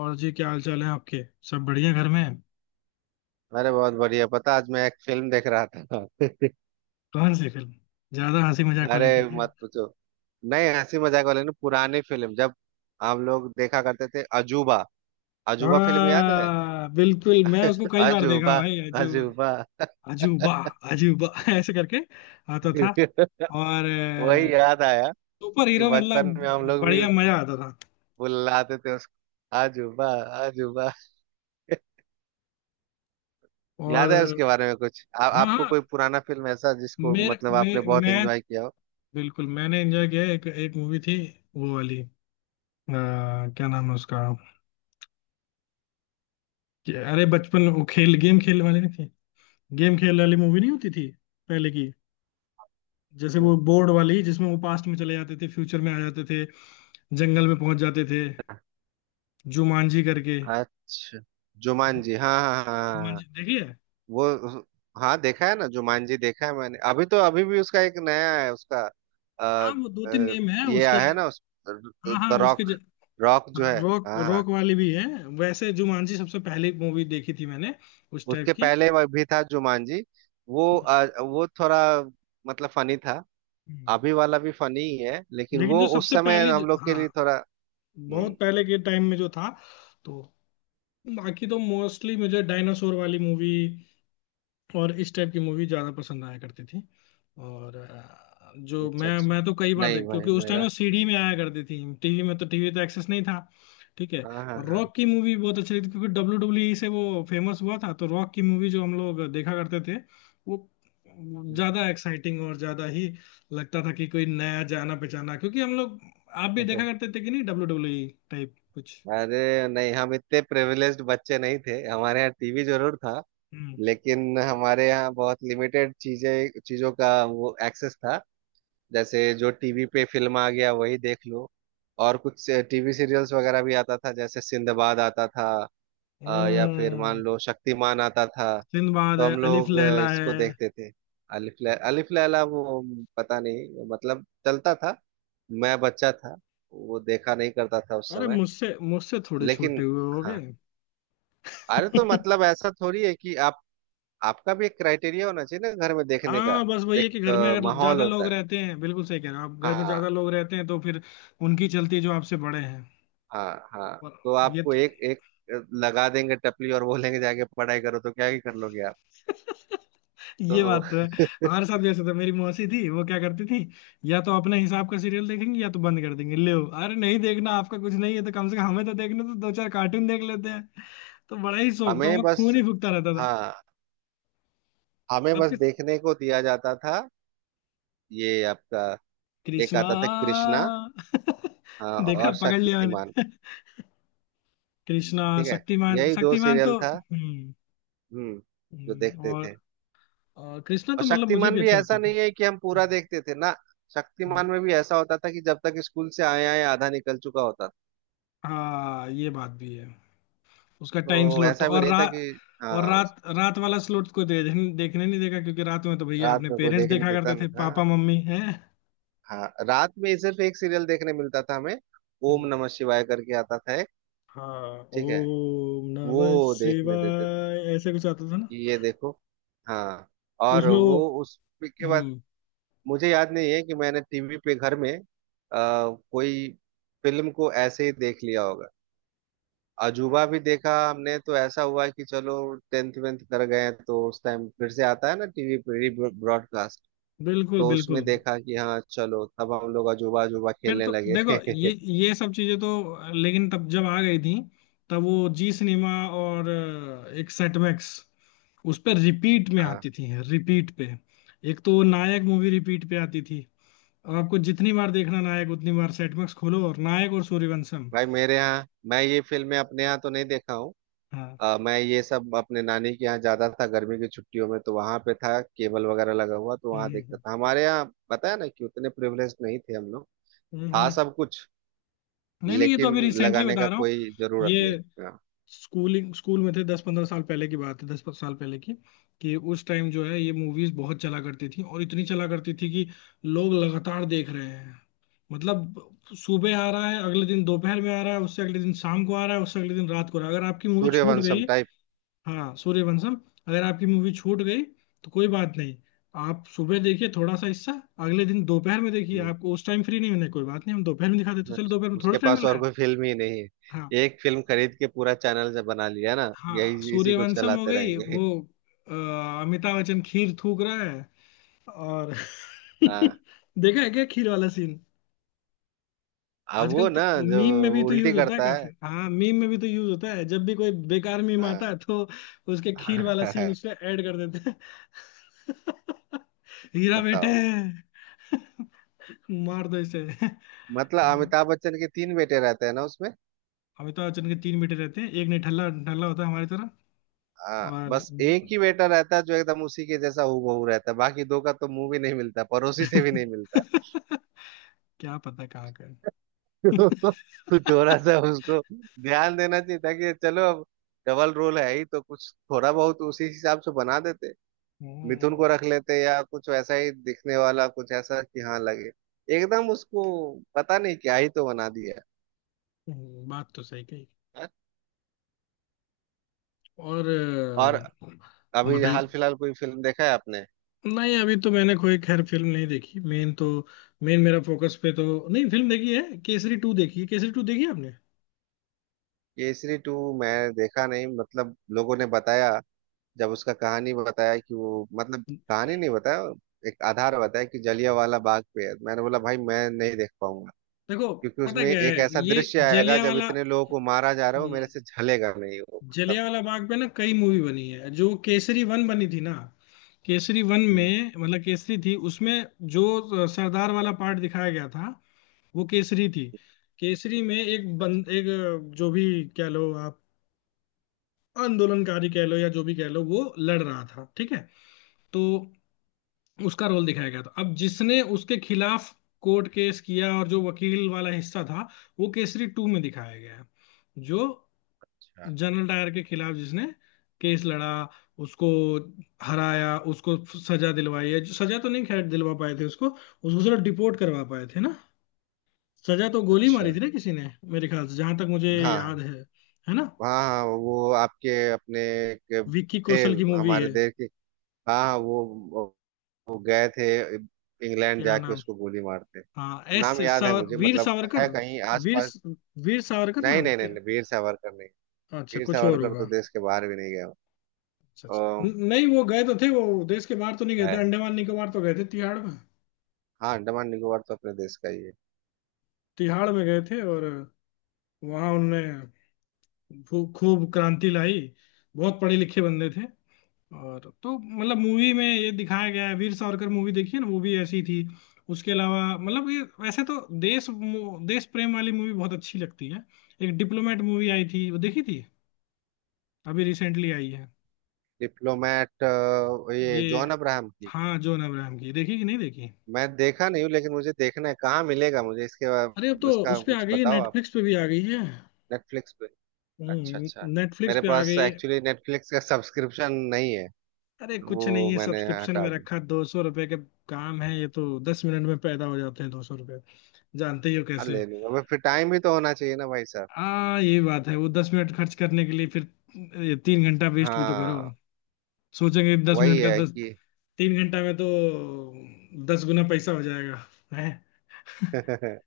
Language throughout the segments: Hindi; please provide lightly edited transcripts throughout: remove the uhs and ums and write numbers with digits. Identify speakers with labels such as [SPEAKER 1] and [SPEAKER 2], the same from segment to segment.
[SPEAKER 1] और जी, क्या हाल चाल है आपके। सब बढ़िया घर में।
[SPEAKER 2] अरे बहुत बढ़िया। पता आज मैं एक फिल्म देख रहा था।
[SPEAKER 1] कौन सी फिल्म? ज्यादा हंसी मजाक वाली
[SPEAKER 2] अरे
[SPEAKER 1] थी
[SPEAKER 2] मत
[SPEAKER 1] क्या?
[SPEAKER 2] पूछो। नहीं, हंसी मजाक वाले नहीं, पुरानी फिल्म, जब हम लोग देखा करते थे अजूबा। अजूबा फिल्म याद है?
[SPEAKER 1] हाँ बिल्कुल, मैं उसको कई बार देखा
[SPEAKER 2] अजूबा
[SPEAKER 1] भाई। अजूबा,
[SPEAKER 2] अजूबा।
[SPEAKER 1] अजूबा, अजूबा ऐसे करके आता था। और
[SPEAKER 2] वही याद आया
[SPEAKER 1] सुपर
[SPEAKER 2] कि
[SPEAKER 1] हीरो, मतलब
[SPEAKER 2] बचपन में हम लोग भी
[SPEAKER 1] बढ़िया मजा आता था।
[SPEAKER 2] बुलाते थे उसको अजूबा अजूबा।
[SPEAKER 1] और
[SPEAKER 2] याद है उसके बारे में कुछ?
[SPEAKER 1] हाँ
[SPEAKER 2] आपको
[SPEAKER 1] हाँ,
[SPEAKER 2] कोई पुराना फिल्म ऐसा जिसको
[SPEAKER 1] मेरे
[SPEAKER 2] मतलब आपने
[SPEAKER 1] मैं
[SPEAKER 2] बहुत
[SPEAKER 1] मैं
[SPEAKER 2] एंजॉय किया हो?
[SPEAKER 1] बिल्कुल, मैंने एंजॉय किया। एक एक मूवी थी। वो वाली, क्या नाम है उसका? अरे बचपन, वो खेल गेम खेलने वाली नहीं थी। गेम खेल वाली मूवी नहीं होती थी पहले की। जैसे
[SPEAKER 2] हम्म।
[SPEAKER 1] वो बोर्ड वाली, जिसमें वो पास्ट में चले जाते थे, फ्यूचर में आ जाते थे, जंगल में पहुंच जाते थे, जुमांजी करके।
[SPEAKER 2] अच्छा, जुमान जी, हाँ हाँ हाँ।
[SPEAKER 1] जुमांजी देखिए।
[SPEAKER 2] वो, हाँ देखा है ना, जुमान जी देखा है मैंने। अभी तो अभी भी उसका एक नया है उसका। अ,
[SPEAKER 1] हाँ, वो दो तीन
[SPEAKER 2] अ,
[SPEAKER 1] गेम है
[SPEAKER 2] ये
[SPEAKER 1] उसके
[SPEAKER 2] आया है
[SPEAKER 1] अलग।
[SPEAKER 2] ना उस
[SPEAKER 1] हाँ
[SPEAKER 2] द
[SPEAKER 1] हाँ,
[SPEAKER 2] रॉक। रॉक जो है।
[SPEAKER 1] रॉक
[SPEAKER 2] हाँ हाँ।
[SPEAKER 1] रॉक वाली भी है। वैसे जुमांजी सबसे पहली मूवी देखी थी मैंने, उस टाइप
[SPEAKER 2] उसके
[SPEAKER 1] की।
[SPEAKER 2] पहले वह भी था जुमान जी। वो वो थोड़ा मतलब फनी था।
[SPEAKER 1] हम्म।
[SPEAKER 2] अभी वाला भी फनी ही है लेकिन
[SPEAKER 1] लेकिन
[SPEAKER 2] वो
[SPEAKER 1] जो
[SPEAKER 2] उस
[SPEAKER 1] सबसे
[SPEAKER 2] समय
[SPEAKER 1] पहली
[SPEAKER 2] हम लोग के लिए
[SPEAKER 1] हाँ,
[SPEAKER 2] थोड़ा।
[SPEAKER 1] बहुत
[SPEAKER 2] हम्म।
[SPEAKER 1] पहले के टाइम में जो था, तो बाकी तो मोस्टली मुझे डायनासोर वाली मूवी और इस टाइप की मूवी ज्यादा पसंद आया करती थी। और जो
[SPEAKER 2] अच्छा
[SPEAKER 1] मैं
[SPEAKER 2] अच्छा।
[SPEAKER 1] मैं तो कई बार
[SPEAKER 2] नहीं
[SPEAKER 1] देख,
[SPEAKER 2] भाई
[SPEAKER 1] क्योंकि उस टाइम
[SPEAKER 2] मेरा।
[SPEAKER 1] ना सीडी में आया करती थी, टीवी में तो, टीवी तो एक्सेस नहीं था। ठीक है।
[SPEAKER 2] हाँ हाँ
[SPEAKER 1] और
[SPEAKER 2] हाँ।
[SPEAKER 1] रॉक की मूवी बहुत अच्छी लगती थी, क्योंकि WWE से वो फेमस हुआ था, तो रॉक की मूवी जो हम लोग देखा करते थे, वो
[SPEAKER 2] हम्म।
[SPEAKER 1] ज्यादा एक्साइटिंग और ज्यादा ही लगता था कि कोई नया जाना पहचाना, क्योंकि हम लोग, आप भी देखा करते थे कि नहीं WWE टाइप कुछ?
[SPEAKER 2] अरे नहीं, हम इतने प्रिविलेज्ड बच्चे नहीं थे। हमारे यहाँ टीवी जरूर था
[SPEAKER 1] हम्म,
[SPEAKER 2] लेकिन हमारे यहाँ बहुत लिमिटेड चीजें चीजों का वो एक्सेस था। जैसे जो टीवी पे फिल्म आ गया वही देख लो। और कुछ टीवी सीरियल्स वगैरह भी आता था, जैसे सिंदबाद आता था। या फिर मान
[SPEAKER 1] हम्म।
[SPEAKER 2] लो शक्तिमान आता था।
[SPEAKER 1] सिंदबाद
[SPEAKER 2] तो
[SPEAKER 1] है,
[SPEAKER 2] हम
[SPEAKER 1] अलिफ
[SPEAKER 2] लोग
[SPEAKER 1] लैला है।
[SPEAKER 2] इसको देखते थे। अलिफ लैला वो पता नहीं मतलब चलता था। मैं बच्चा था। वो देखा नहीं करता था उस
[SPEAKER 1] अरे
[SPEAKER 2] समय।
[SPEAKER 1] मुझसे मुझसे थोड़े छोटे
[SPEAKER 2] लेकिन
[SPEAKER 1] हुए होगे।
[SPEAKER 2] हाँ। अरे तो मतलब ऐसा थोड़ी है कि आप आपका भी एक क्राइटेरिया होना चाहिए ना घर में देखने का।
[SPEAKER 1] हाँ बस वही है कि
[SPEAKER 2] एक
[SPEAKER 1] घर में अगर
[SPEAKER 2] माहौल
[SPEAKER 1] ज्यादा
[SPEAKER 2] होता
[SPEAKER 1] लोग
[SPEAKER 2] है।
[SPEAKER 1] रहते हैं, बिल्कुल सही कह रहे हो आप, घर में ज्यादा
[SPEAKER 2] हाँ
[SPEAKER 1] लोग रहते हैं तो फिर उनकी चलती है, जो आपसे बड़े हैं,
[SPEAKER 2] हाँ हाँ।
[SPEAKER 1] और
[SPEAKER 2] तो
[SPEAKER 1] ये।
[SPEAKER 2] आपको एक एक लगा देंगे टपली और बोलेंगे जाके पढ़ाई करो, तो क्या ही कर लोगे आप।
[SPEAKER 1] ये
[SPEAKER 2] तो
[SPEAKER 1] बात तो है। हमारे साथ भी ऐसा था, मेरी मौसी थी, वो क्या करती थी? या तो अपने हिसाब का सीरियल देखेंगे, या तो बंद कर देंगे, ले अरे नहीं, देखना आपका कुछ नहीं है तो कम से कम हमें तो देखने तो दो, चार कार्टून देख लेते हैं। तो बड़ा ही शौक था
[SPEAKER 2] हमें
[SPEAKER 1] उनका,
[SPEAKER 2] बस,
[SPEAKER 1] खून ही फूकता रहता था।
[SPEAKER 2] हाँ, हमें बस
[SPEAKER 1] आपके
[SPEAKER 2] देखने को दिया जाता था। ये आपका, एक
[SPEAKER 1] कृष्णा?
[SPEAKER 2] आता था कृष्णा। हाँ,
[SPEAKER 1] देखा,
[SPEAKER 2] और
[SPEAKER 1] पकड़ लिया
[SPEAKER 2] शक्तिमान।
[SPEAKER 1] मैंने। कृष्णा,
[SPEAKER 2] ठीक है,
[SPEAKER 1] शक्तिमान,
[SPEAKER 2] यही दो
[SPEAKER 1] शक्तिमान
[SPEAKER 2] सीरियल
[SPEAKER 1] तो
[SPEAKER 2] था।
[SPEAKER 1] हम्म।
[SPEAKER 2] हम्म। जो देखते
[SPEAKER 1] और।
[SPEAKER 2] थे।
[SPEAKER 1] और कृष्णा तो
[SPEAKER 2] और
[SPEAKER 1] मतलब मुझे
[SPEAKER 2] शक्तिमान
[SPEAKER 1] भी
[SPEAKER 2] भी
[SPEAKER 1] अच्छा
[SPEAKER 2] ऐसा
[SPEAKER 1] लगता था।
[SPEAKER 2] नहीं है कि हम पूरा देखते थे ना।
[SPEAKER 1] हम्म,
[SPEAKER 2] शक्तिमान में भी ऐसा होता था कि जब तक स्कूल से आए आए आधा निकल चुका होता था।
[SPEAKER 1] हाँ ये बात भी है। उसका टाइम
[SPEAKER 2] तो
[SPEAKER 1] स्लॉट तो,
[SPEAKER 2] ऐसा भी
[SPEAKER 1] और
[SPEAKER 2] नहीं था कि
[SPEAKER 1] रात। और
[SPEAKER 2] हाँ
[SPEAKER 1] रात रात वाला स्लॉट को देखने नहीं देगा, क्योंकि रात में तो भैया
[SPEAKER 2] रात
[SPEAKER 1] अपने
[SPEAKER 2] में कोई
[SPEAKER 1] पेरेंट्स
[SPEAKER 2] देखने
[SPEAKER 1] देखा
[SPEAKER 2] देता
[SPEAKER 1] करते थे,
[SPEAKER 2] नहीं था।
[SPEAKER 1] पापा मम्मी है।
[SPEAKER 2] हाँ रात में सिर्फ एक सीरियल देखने मिलता था हमें। ओम
[SPEAKER 1] हम्म,
[SPEAKER 2] नमः शिवाय करके आता था एक।
[SPEAKER 1] हाँ
[SPEAKER 2] ठीक है,
[SPEAKER 1] ओम
[SPEAKER 2] वो
[SPEAKER 1] नमः
[SPEAKER 2] देखने देते थे
[SPEAKER 1] शिवाय ऐसे कुछ आता था ना।
[SPEAKER 2] कि ये देखो। हाँ। और
[SPEAKER 1] उसमें वो,
[SPEAKER 2] वो उस के बाद
[SPEAKER 1] हम्म।
[SPEAKER 2] मुझे याद नहीं है कि मैंने टीवी पे घर में कोई फिल्म को ऐसे ही देख लिया होगा। अजूबा भी देखा हमने तो ऐसा हुआ कि चलो टेंथ वेंथ कर गए तो उस टाइम फिर से आता है ना टीवी पे री ब्रॉडकास्ट।
[SPEAKER 1] बिल्कुल,
[SPEAKER 2] तो उसमें
[SPEAKER 1] बिल्कुल।
[SPEAKER 2] देखा कि हाँ चलो, तब हम लोग अजूबा अजूबा
[SPEAKER 1] फिर
[SPEAKER 2] खेलने
[SPEAKER 1] तो देखो
[SPEAKER 2] लगे।
[SPEAKER 1] ये ये सब चीजें तो लेकिन तब जब आ गई थी, तब वो जी सिनेमा और एक सेटमैक्स, उस पर रिपीट में
[SPEAKER 2] हाँ।
[SPEAKER 1] आती थी, रिपीट पे। एक तो नायक मूवी रिपीट पे आती थी, और आपको जितनी बार देखना नायक, उतनी बार सेटमैक्स खोलो, और नायक, और सूर्यवंशम।
[SPEAKER 2] भाई मेरे यहाँ, मैं ये फिल्में अपने यहाँ तो नहीं देखा हूँ।
[SPEAKER 1] हाँ,
[SPEAKER 2] मैं ये सब अपने नानी के यहाँ ज्यादा था। गर्मी की छुट्टियों में तो वहां पे था केबल वगैरह लगा हुआ, तो वहां
[SPEAKER 1] हम्म,
[SPEAKER 2] देखता
[SPEAKER 1] हम्म,
[SPEAKER 2] था। हमारे यहाँ पता है ना कि उतने प्रिविलेज नहीं थे हम लोग।
[SPEAKER 1] हम्म,
[SPEAKER 2] था
[SPEAKER 1] हम्म।
[SPEAKER 2] सब कुछ
[SPEAKER 1] नहीं नहीं, ये तो
[SPEAKER 2] लेकिन
[SPEAKER 1] अभी रिसेंटली
[SPEAKER 2] लगाने
[SPEAKER 1] बता
[SPEAKER 2] का
[SPEAKER 1] रहा हूँ।
[SPEAKER 2] कोई जरूरत नहीं।
[SPEAKER 1] ये
[SPEAKER 2] हाँ
[SPEAKER 1] स्कूल में थे, 10-15 साल पहले की बात है, 10 साल पहले की। कि उस टाइम जो है, ये मूवीज बहुत चला करती थी, और इतनी चला करती थी कि लोग लगातार देख रहे हैं, मतलब, सुबह आ रहा है, अगले दिन दोपहर में आ रहा है, उससे अगले दिन शाम को आ रहा है, उससे अगले दिन रात को आ रहा है। अगर आपकी मूवी छूट
[SPEAKER 2] सूर्यवंशम
[SPEAKER 1] गई,
[SPEAKER 2] टाइप।
[SPEAKER 1] हाँ सूर्यवंशम, अगर आपकी मूवी छूट गई तो कोई बात नहीं, आप सुबह देखिए थोड़ा सा हिस्सा, अगले दिन दोपहर में देखिए, आपको उस टाइम फ्री नहीं होने, कोई बात नहीं, हम दोपहर में दिखा देते हैं। चलो
[SPEAKER 2] अच्छा,
[SPEAKER 1] दोपहर में थोड़ा
[SPEAKER 2] उसके
[SPEAKER 1] टाइम
[SPEAKER 2] पास
[SPEAKER 1] मिल रहा
[SPEAKER 2] और
[SPEAKER 1] है।
[SPEAKER 2] कोई फिल्म ही नहीं
[SPEAKER 1] हाँ,
[SPEAKER 2] है। एक फिल्म खरीद के पूरा चैनल जब बना लिया ना,
[SPEAKER 1] हाँ
[SPEAKER 2] यही इसी को
[SPEAKER 1] सूर्यवंशम हो
[SPEAKER 2] चलाते
[SPEAKER 1] गई
[SPEAKER 2] रहेंगे।
[SPEAKER 1] वो। अ, अमिताभ बच्चन खीर थूक रहा है, और
[SPEAKER 2] हाँ।
[SPEAKER 1] देखा है क्या खीर वाला सीन?
[SPEAKER 2] अब
[SPEAKER 1] आजकल
[SPEAKER 2] वो ना
[SPEAKER 1] तो
[SPEAKER 2] जो
[SPEAKER 1] मीम में भी तो
[SPEAKER 2] उल्टी
[SPEAKER 1] यूज होता है
[SPEAKER 2] करता
[SPEAKER 1] काफी,
[SPEAKER 2] है।
[SPEAKER 1] हाँ, मीम में भी तो यूज होता है, जब भी कोई बेकार मीम आता
[SPEAKER 2] हाँ।
[SPEAKER 1] है तो उसके खीर वाला सीन उसमें ऐड कर देते हैं। हीरा बेटे
[SPEAKER 2] बताओ।
[SPEAKER 1] मार दो इसे।
[SPEAKER 2] मतलब अमिताभ बच्चन के तीन बेटे रहते हैं ना उसमें।
[SPEAKER 1] अमिताभ बच्चन के तीन बेटे रहते हैं, एक निठल्ला ढल्ला होता है हमारी तरह,
[SPEAKER 2] हाँ,
[SPEAKER 1] और
[SPEAKER 2] बस एक ही बेटा रहता है जो एकदम उसी के जैसा हूबहू रहता है, बाकी दो का तो मुंह भी नहीं मिलता, पड़ोसी से भी नहीं मिलता।
[SPEAKER 1] क्या पता कहाँ का है।
[SPEAKER 2] तो थोड़ा सा उसको ध्यान देना चाहिए था कि चलो अब डबल रोल है ही तो कुछ थोड़ा बहुत उसी हिसाब से बना देते। मिथुन को रख
[SPEAKER 1] हम्म,
[SPEAKER 2] लेते या कुछ वैसा ही दिखने वाला, कुछ ऐसा कि हाँ लगे एकदम उसको। पता नहीं क्या ही तो बना दिया
[SPEAKER 1] बात तो सही कही।
[SPEAKER 2] है।
[SPEAKER 1] और
[SPEAKER 2] और अभी हाल
[SPEAKER 1] बताइए।
[SPEAKER 2] फिलहाल कोई फिल्म देखा है आपने?
[SPEAKER 1] नहीं, अभी तो मैंने कोई खैर फिल्म नहीं देखी। मेन मेरा फोकस पे तो, नहीं फिल्म देखी है, केसरी टू देखी है। केसरी टू देखी है आपने?
[SPEAKER 2] केसरी टू मैं देखा नहीं, मतलब लोगों ने बताया। जब उसका कहानी बताया कि वो, मतलब कहानी नहीं बताया, एक आधार बताया कि जलियांवाला बाग पे है, मैंने बोला भाई मैं नहीं देख पाऊंगा।
[SPEAKER 1] देखो,
[SPEAKER 2] क्योंकि
[SPEAKER 1] पता
[SPEAKER 2] उसमें
[SPEAKER 1] क्या है
[SPEAKER 2] एक ऐसा
[SPEAKER 1] ये,
[SPEAKER 2] दृश्य आएगा
[SPEAKER 1] जलिया
[SPEAKER 2] जब
[SPEAKER 1] वाला
[SPEAKER 2] इतने लोगों को मारा जा रहा हो, मेरे से झलेगा नहीं वो, मतलब।
[SPEAKER 1] जलिया वाला बाग पे ना कई मूवी बनी है, जो केसरी वन बनी थी ना। केसरी वन
[SPEAKER 2] हम्म,
[SPEAKER 1] में मतलब केसरी थी उसमें, जो सरदार वाला पार्ट दिखाया गया था वो केसरी थी। केसरी में एक बंद, एक जो भी, क्या लो आप, आंदोलनकारी कह लो या जो भी कह लो, वो लड़ रहा था, ठीक है। तो उसका रोल दिखाया गया था। अब जिसने उसके खिलाफ कोर्ट केस किया और जो वकील वाला हिस्सा था, वो केसरी टू में दिखाया गया है, जो
[SPEAKER 2] अच्छा
[SPEAKER 1] जनरल डायर के खिलाफ, जिसने केस लड़ा, उसको हराया, उसको सजा दिलवाई है, जो सजा तो नहीं खैर दिलवा पाए थे उसको उसको सिर्फ डिपोर्ट करवा पाए थे ना। सजा तो गोली
[SPEAKER 2] अच्छा।
[SPEAKER 1] मारी थी ना किसी ने, मेरे ख्याल से जहां तक मुझे
[SPEAKER 2] हाँ
[SPEAKER 1] याद
[SPEAKER 2] हाँ।
[SPEAKER 1] है ना।
[SPEAKER 2] हाँ हाँ, वो आपके अपने के
[SPEAKER 1] विक्की
[SPEAKER 2] थे,
[SPEAKER 1] कौशल की मूवी
[SPEAKER 2] हमारे
[SPEAKER 1] है।
[SPEAKER 2] देश के। हाँ हाँ, वो गए थे इंग्लैंड
[SPEAKER 1] क्या
[SPEAKER 2] जाके
[SPEAKER 1] नाम?
[SPEAKER 2] उसको गोली मारते।
[SPEAKER 1] हाँ, एस
[SPEAKER 2] नाम याद है
[SPEAKER 1] सावर
[SPEAKER 2] मुझे,
[SPEAKER 1] वीर
[SPEAKER 2] मतलब
[SPEAKER 1] सावरकर।
[SPEAKER 2] है कहीं
[SPEAKER 1] वीर
[SPEAKER 2] आसपास।
[SPEAKER 1] वीर सावरकर
[SPEAKER 2] नहीं
[SPEAKER 1] नाम
[SPEAKER 2] नहीं नहीं
[SPEAKER 1] क्या?
[SPEAKER 2] नहीं, वीर सावरकर नहीं।
[SPEAKER 1] अच्छा,
[SPEAKER 2] वीर
[SPEAKER 1] कुछ और
[SPEAKER 2] सावरकर तो
[SPEAKER 1] होगा।
[SPEAKER 2] देश के बाहर भी नहीं गया।
[SPEAKER 1] अच्छा, अच्छा,
[SPEAKER 2] अम,
[SPEAKER 1] नहीं वो गए तो थे, वो देश के बाहर तो नहीं गए थे,
[SPEAKER 2] है,
[SPEAKER 1] अंडमान निकोबार तो गए थे, तिहाड़ में।
[SPEAKER 2] हाँ, अंडमान निकोबार तो अपने देश का ही है।
[SPEAKER 1] तिहाड़ में गए थे, और वहां उन्होंने खूब क्रांति लाई, बहुत पढ़े लिखे बंदे थे, और तो मतलब मूवी में ये दिखाया गया है, वीर सावरकर मूवी देखी है ना, वो भी ऐसी थी। उसके अलावा मतलब ये, वैसे तो देश देश प्रेम वाली मूवी बहुत अच्छी लगती है। एक डिप्लोमेट मूवी आई थी, वो देखी थी, अभी रिसेंटली आई है।
[SPEAKER 2] डिप्लोमेट ये जॉन
[SPEAKER 1] ये,
[SPEAKER 2] अब्राहम की?
[SPEAKER 1] हाँ जॉन अब्राहम की, देखी कि नहीं देखी?
[SPEAKER 2] मैं देखा नहीं हूँ लेकिन मुझे देखना है। कहाँ मिलेगा मुझे?
[SPEAKER 1] अरे अब तो
[SPEAKER 2] इसका
[SPEAKER 1] उस पे आ
[SPEAKER 2] कुछ
[SPEAKER 1] गई है,
[SPEAKER 2] बताओ आप।
[SPEAKER 1] नेटफ्लिक्स पे भी आ गई है।
[SPEAKER 2] नेटफ्लिक्स। अच्छा
[SPEAKER 1] हम्म,
[SPEAKER 2] अच्छा।
[SPEAKER 1] नेटफ्लिक्स
[SPEAKER 2] मेरे
[SPEAKER 1] पे आ
[SPEAKER 2] पास
[SPEAKER 1] गई।
[SPEAKER 2] एक्चुअली नेटफ्लिक्स का सब्सक्रिप्शन नहीं है।
[SPEAKER 1] अरे कुछ
[SPEAKER 2] वो
[SPEAKER 1] नहीं है,
[SPEAKER 2] मैंने
[SPEAKER 1] सब्सक्रिप्शन में
[SPEAKER 2] हटा दिया।
[SPEAKER 1] रखा 200 रुपए के। काम है ये, तो 10 मिनट में पैदा हो जाते हैं 200 रुपए, जानते ही हो
[SPEAKER 2] हाँ
[SPEAKER 1] कैसे।
[SPEAKER 2] ले लूंगा भाई, फिर टाइम भी तो होना चाहिए ना भाई साहब।
[SPEAKER 1] हाँ ये बात है, वो 10 मिनट खर्च करने के लिए फिर ये 3 घंटा वेस्ट भी तो करो।
[SPEAKER 2] हाँ
[SPEAKER 1] सोचेंगे दस
[SPEAKER 2] वही
[SPEAKER 1] मिनट का,
[SPEAKER 2] है
[SPEAKER 1] दस
[SPEAKER 2] कि।
[SPEAKER 1] 3 घंटा में तो 10 गुना पैसा हो जाएगा, है?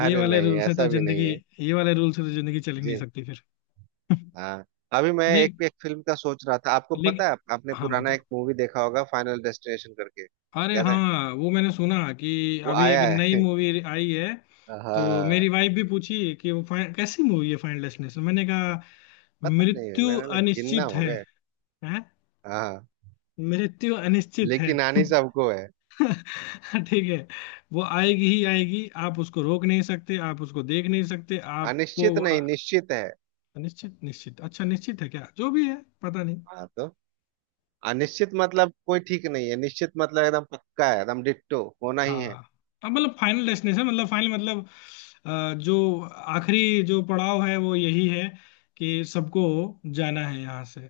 [SPEAKER 1] ये वाले
[SPEAKER 2] नहीं,
[SPEAKER 1] रूल से तो
[SPEAKER 2] ऐसा भी नहीं
[SPEAKER 1] जिंदगी
[SPEAKER 2] है।
[SPEAKER 1] ये वाले रूल से तो जिंदगी चल ही नहीं
[SPEAKER 2] जी।
[SPEAKER 1] सकती फिर।
[SPEAKER 2] हाँ। अभी मैं
[SPEAKER 1] नहीं
[SPEAKER 2] एक एक फिल्म का सोच रहा था। आपको
[SPEAKER 1] लेकिन,
[SPEAKER 2] पता है, आपने
[SPEAKER 1] हाँ
[SPEAKER 2] पुराना
[SPEAKER 1] बताओ।
[SPEAKER 2] एक मूवी देखा होगा फाइनल डेस्टिनेशन करके?
[SPEAKER 1] अरे
[SPEAKER 2] याद है?
[SPEAKER 1] हाँ, वो मैंने सुना कि
[SPEAKER 2] वो
[SPEAKER 1] अभी एक
[SPEAKER 2] आया
[SPEAKER 1] नई
[SPEAKER 2] है।
[SPEAKER 1] मूवी आई है। तो
[SPEAKER 2] हाँ।
[SPEAKER 1] मेरी वाइफ भी पूछी कि वो कैसी मूवी है फाइनल डेस्टिनेशन, मैंने कहा,
[SPEAKER 2] पता नहीं
[SPEAKER 1] मृत्यु
[SPEAKER 2] मैंने लग जिन्ना
[SPEAKER 1] अनिश्चित
[SPEAKER 2] हो
[SPEAKER 1] है,
[SPEAKER 2] गए।
[SPEAKER 1] हैं?
[SPEAKER 2] हाँ,
[SPEAKER 1] मृत्यु अनिश्चित है।
[SPEAKER 2] लेकिन आनी सबको है।
[SPEAKER 1] ठीक है, वो आएगी ही आएगी, आप उसको रोक नहीं सकते, आप उसको देख नहीं सकते, आपको।
[SPEAKER 2] अनिश्चित नहीं, निश्चित है।
[SPEAKER 1] अनिश्चित, निश्चित, अच्छा निश्चित है क्या, जो भी है, पता नहीं।
[SPEAKER 2] हाँ तो अनिश्चित मतलब कोई ठीक नहीं है, निश्चित मतलब एकदम पक्का है, एकदम डिट्टो होना ही है।
[SPEAKER 1] हाँ अब मतलब फाइनल डेस्टिनेशन मतलब फाइनल मतलब जो आखिरी जो पड़ाव है वो यही है, कि सबको जाना है यहाँ से,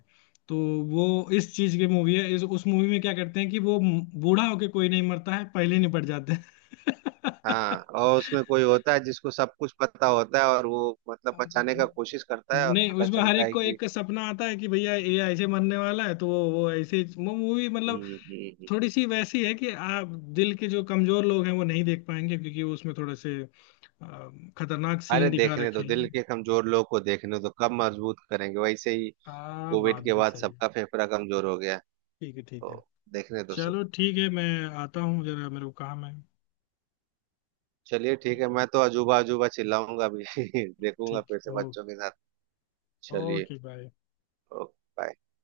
[SPEAKER 1] तो वो इस चीज की मूवी है। इस, उस मूवी में क्या करते हैं कि वो बूढ़ा होके कोई नहीं मरता है, पहले निपट जाते हैं।
[SPEAKER 2] हाँ, और उसमें कोई होता है जिसको सब कुछ पता होता है और वो मतलब बचाने का कोशिश करता है और
[SPEAKER 1] नहीं,
[SPEAKER 2] पता
[SPEAKER 1] उसमें हर
[SPEAKER 2] चलता
[SPEAKER 1] एक
[SPEAKER 2] है
[SPEAKER 1] को
[SPEAKER 2] कि।
[SPEAKER 1] एक सपना आता है कि भैया ये ऐसे मरने वाला है, तो वो वो मूवी मतलब
[SPEAKER 2] हम्म, हम्म, हम्म।
[SPEAKER 1] थोड़ी सी वैसी है कि आप, दिल के जो कमजोर लोग हैं वो नहीं देख पाएंगे, क्योंकि वो उसमें थोड़े से खतरनाक
[SPEAKER 2] अरे
[SPEAKER 1] सीन दिखा
[SPEAKER 2] देखने
[SPEAKER 1] रखे
[SPEAKER 2] दो, दिल
[SPEAKER 1] हैं।
[SPEAKER 2] के कमजोर लोग को देखने दो, कब मजबूत करेंगे वैसे ही।
[SPEAKER 1] आ
[SPEAKER 2] कोविड
[SPEAKER 1] बात
[SPEAKER 2] के
[SPEAKER 1] भी
[SPEAKER 2] बाद
[SPEAKER 1] सही है।
[SPEAKER 2] सबका फेफड़ा कमजोर हो गया।
[SPEAKER 1] ठीक है, ठीक है।
[SPEAKER 2] तो देखने दो सब।
[SPEAKER 1] चलो ठीक है, मैं आता हूँ जरा, मेरे को काम है।
[SPEAKER 2] चलिए ठीक है, मैं तो अजूबा अजूबा चिल्लाऊंगा अभी। देखूंगा
[SPEAKER 1] ठीक,
[SPEAKER 2] फिर से
[SPEAKER 1] ओ
[SPEAKER 2] बच्चों के साथ। चलिए
[SPEAKER 1] ओके बाय।
[SPEAKER 2] Okay bye.